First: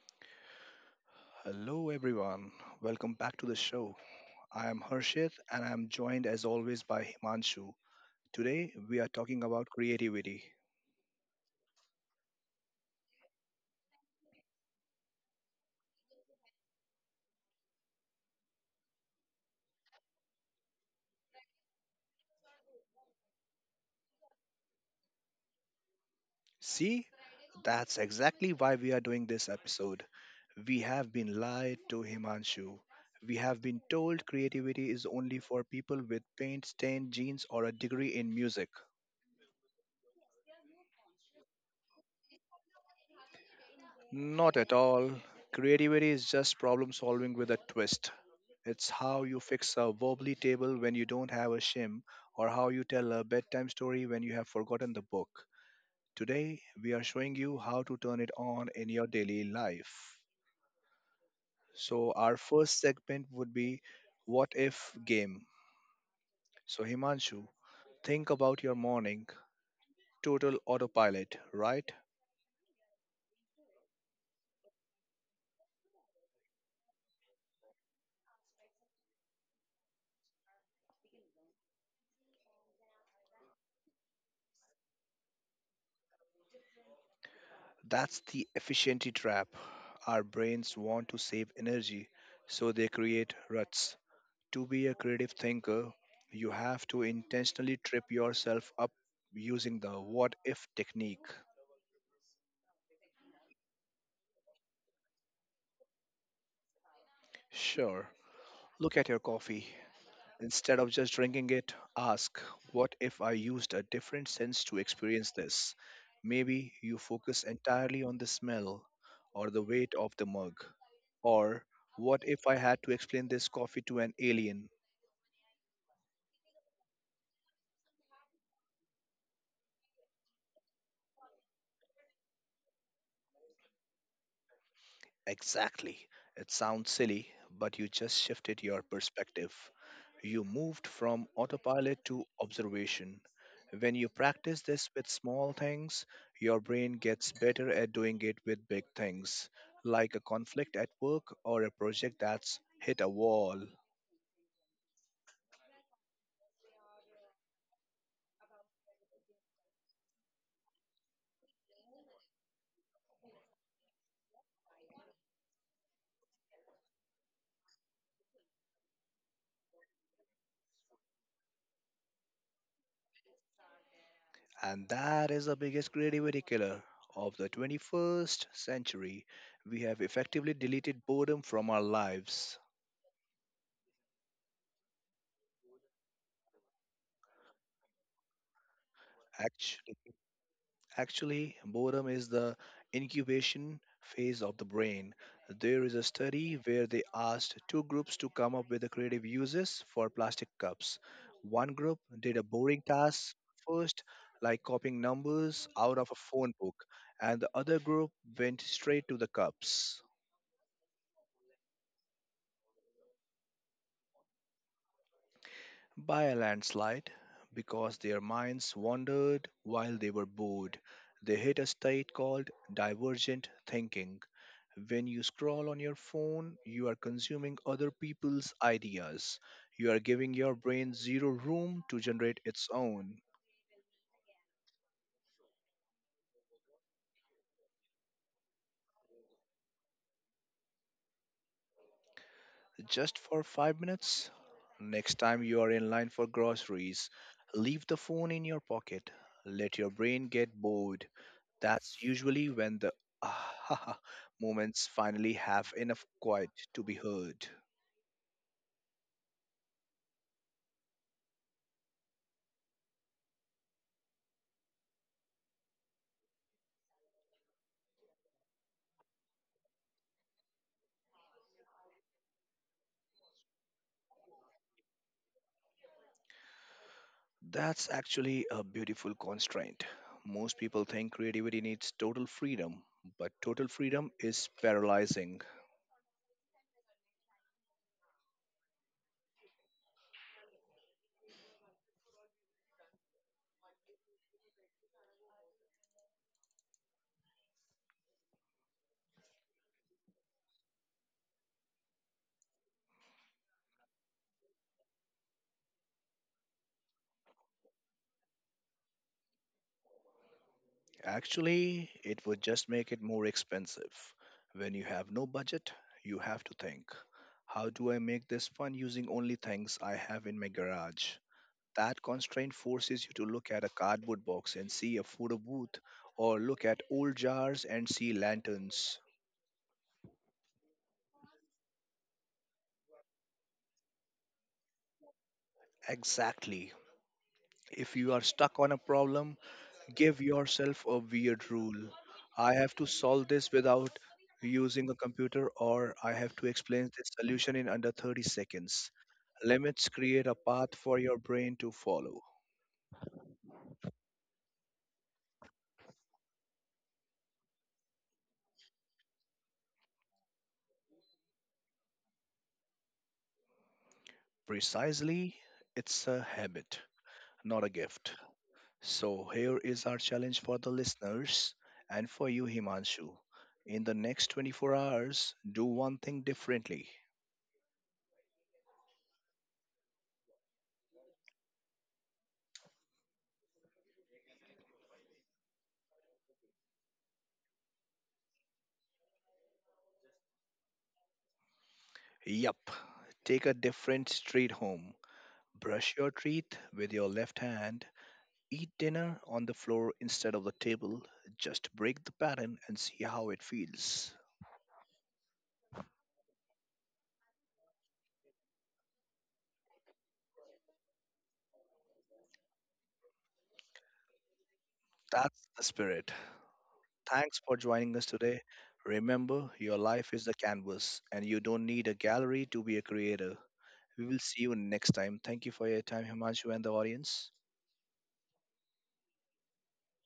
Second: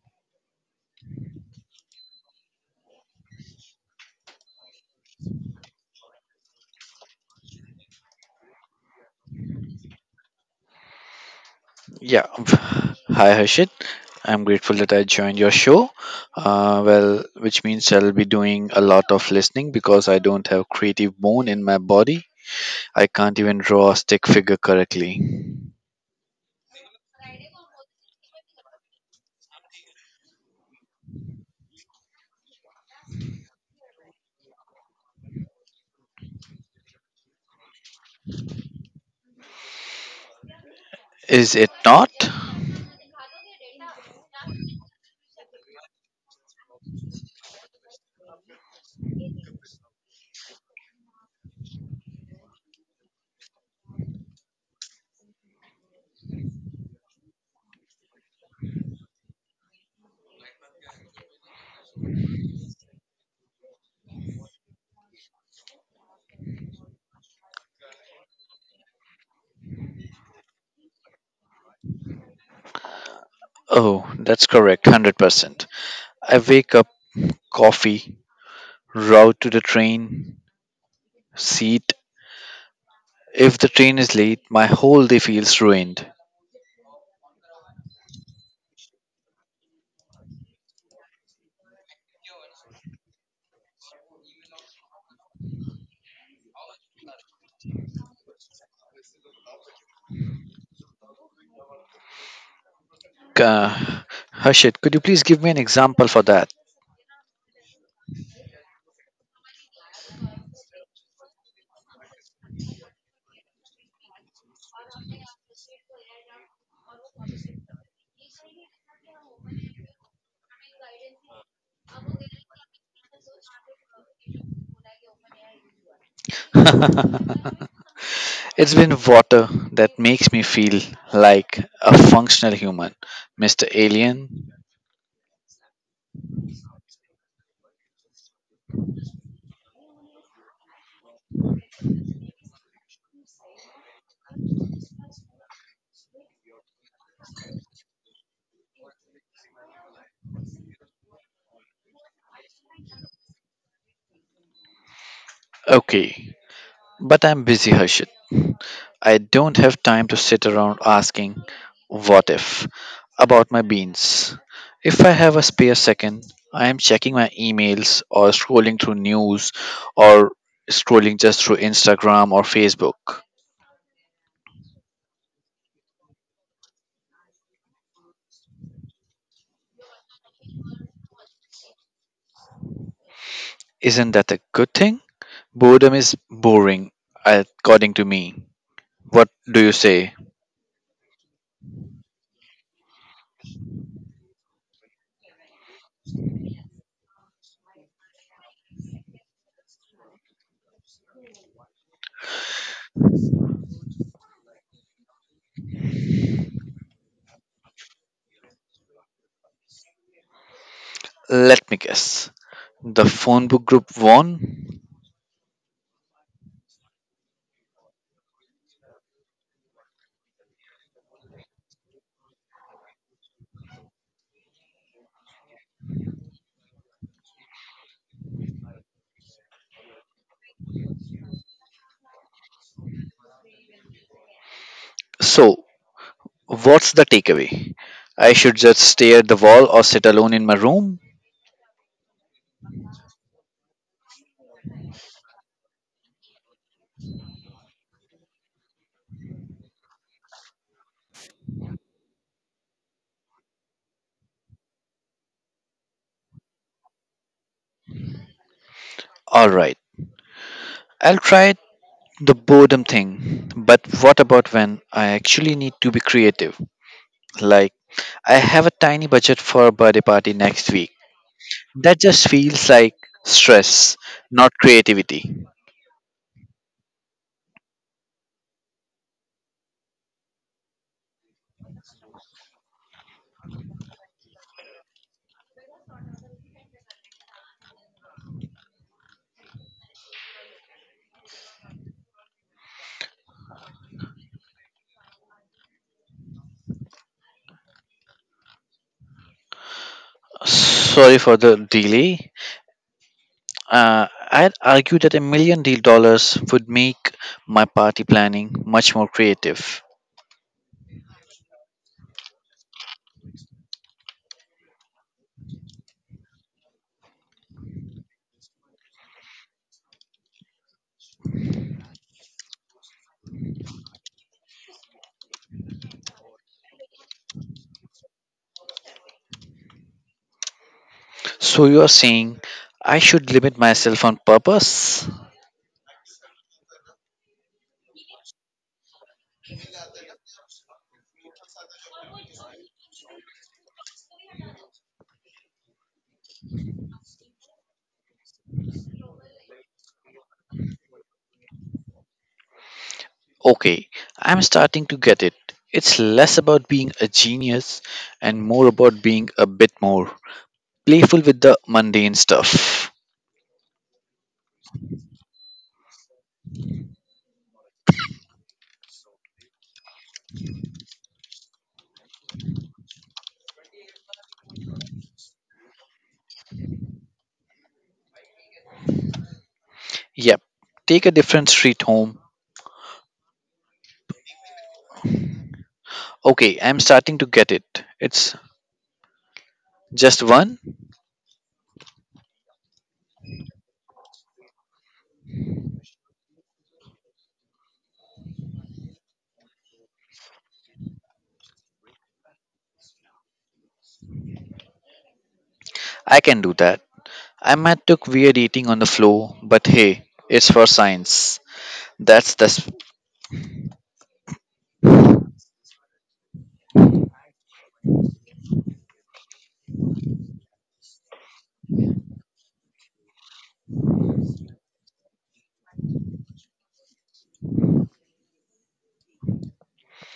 Hello, everyone. Welcome back to the show. I am Harshit and I am joined as always by Himanshu. Today, we are talking about creativity. Yeah. Hi, Harshit. I'm grateful that I joined your show. Well, which means I'll be doing a lot of listening because I don't have creative bone in my body. I can't even draw a stick figure correctly. See, that's exactly why we are doing this episode. We have been lied to, Himanshu. We have been told creativity is only for people with paint stained jeans or a degree in music. Is it not? Not at all. Creativity is just problem solving with a twist. It's how you fix a wobbly table when you don't have a shim, or how you tell a bedtime story when you have forgotten the book. Today, we are showing you how to turn it on in your daily life. So, our first segment would be What If Game. So, Himanshu, think about your morning, total autopilot, right? Oh, that's correct, 100%. I wake up, coffee, route to the train, seat. If the train is late, my whole day feels ruined. That's the efficiency trap. Our brains want to save energy, so they create ruts. To be a creative thinker, you have to intentionally trip yourself up using the what if technique. Uh, Harshit, could you please give me an example for that? Sure, look at your coffee. Instead of just drinking it, ask, what if I used a different sense to experience this? Maybe you focus entirely on the smell or the weight of the mug. Or, what if I had to explain this coffee to an alien? It's been water that makes me feel like a functional human, Mr. Alien. Exactly. It sounds silly, but you just shifted your perspective. You moved from autopilot to observation. When you practice this with small things, your brain gets better at doing it with big things, like a conflict at work or a project that's hit a wall. Okay, but I'm busy, Harshit. I don't have time to sit around asking what if about my beans. If I have a spare second, I am checking my emails or scrolling through news or scrolling just through Instagram or Facebook. And that is the biggest creativity killer of the 21st century. We have effectively deleted boredom from our lives. Isn't that a good thing? Boredom is boring, according to me. What do you Actually, say? Actually, boredom is the incubation phase of the brain. There is a study where they asked two groups to come up with the creative uses for plastic cups. One group did a boring task first, like copying numbers out of a phone book, and the other group went straight to the cups Let me guess. The phone book group won? by a landslide because their minds wandered while they were bored. They hit a state called divergent thinking. When you scroll on your phone, you are consuming other people's ideas. You are giving your brain zero room to generate its own. So, what's the takeaway? I should just stare at the wall or sit alone in my room? Just for 5 minutes? Next time you are in line for groceries, leave the phone in your pocket. Let your brain get bored. That's usually when the ah moments finally have enough quiet to be heard. Alright, I'll try the boredom thing. But what about when I actually need to be creative? Like, I have a tiny budget for a birthday party next week. That just feels like stress, not creativity. That's actually a beautiful constraint. Most people think creativity needs total freedom, but total freedom is paralyzing. Sorry for the delay. I'd argue that a million deal dollars would make my party planning much more creative. Actually, it would just make it more expensive. When you have no budget, you have to think, how do I make this fun using only things I have in my garage? That constraint forces you to look at a cardboard box and see a photo booth, or look at old jars and see lanterns. So you're saying I should limit myself on purpose? Exactly. If you are stuck on a problem, give yourself a weird rule. I have to solve this without using a computer, or I have to explain this solution in under 30 seconds. Limits create a path for your brain to follow. Okay, I'm starting to get it. It's less about being a genius and more about being a bit more playful with the mundane stuff. Precisely, it's a habit, not a gift. So, here is our challenge for the listeners and for you, Himanshu. In the next 24 hours, do one thing differently. Yep, take a different street home. Okay, I'm starting to get it. It's just one? Yup. Take a different street home. Brush your teeth with your left hand. Eat dinner on the floor instead of the table. Just break the pattern and see how it feels. I can do that. I might look weird eating on the floor, but hey, it's for science. That's the s- That's the spirit. Thanks for joining us today. Remember, your life is the canvas and you don't need a gallery to be a creator. We will see you next time. Thank you for your time, Himanshu, and the audience.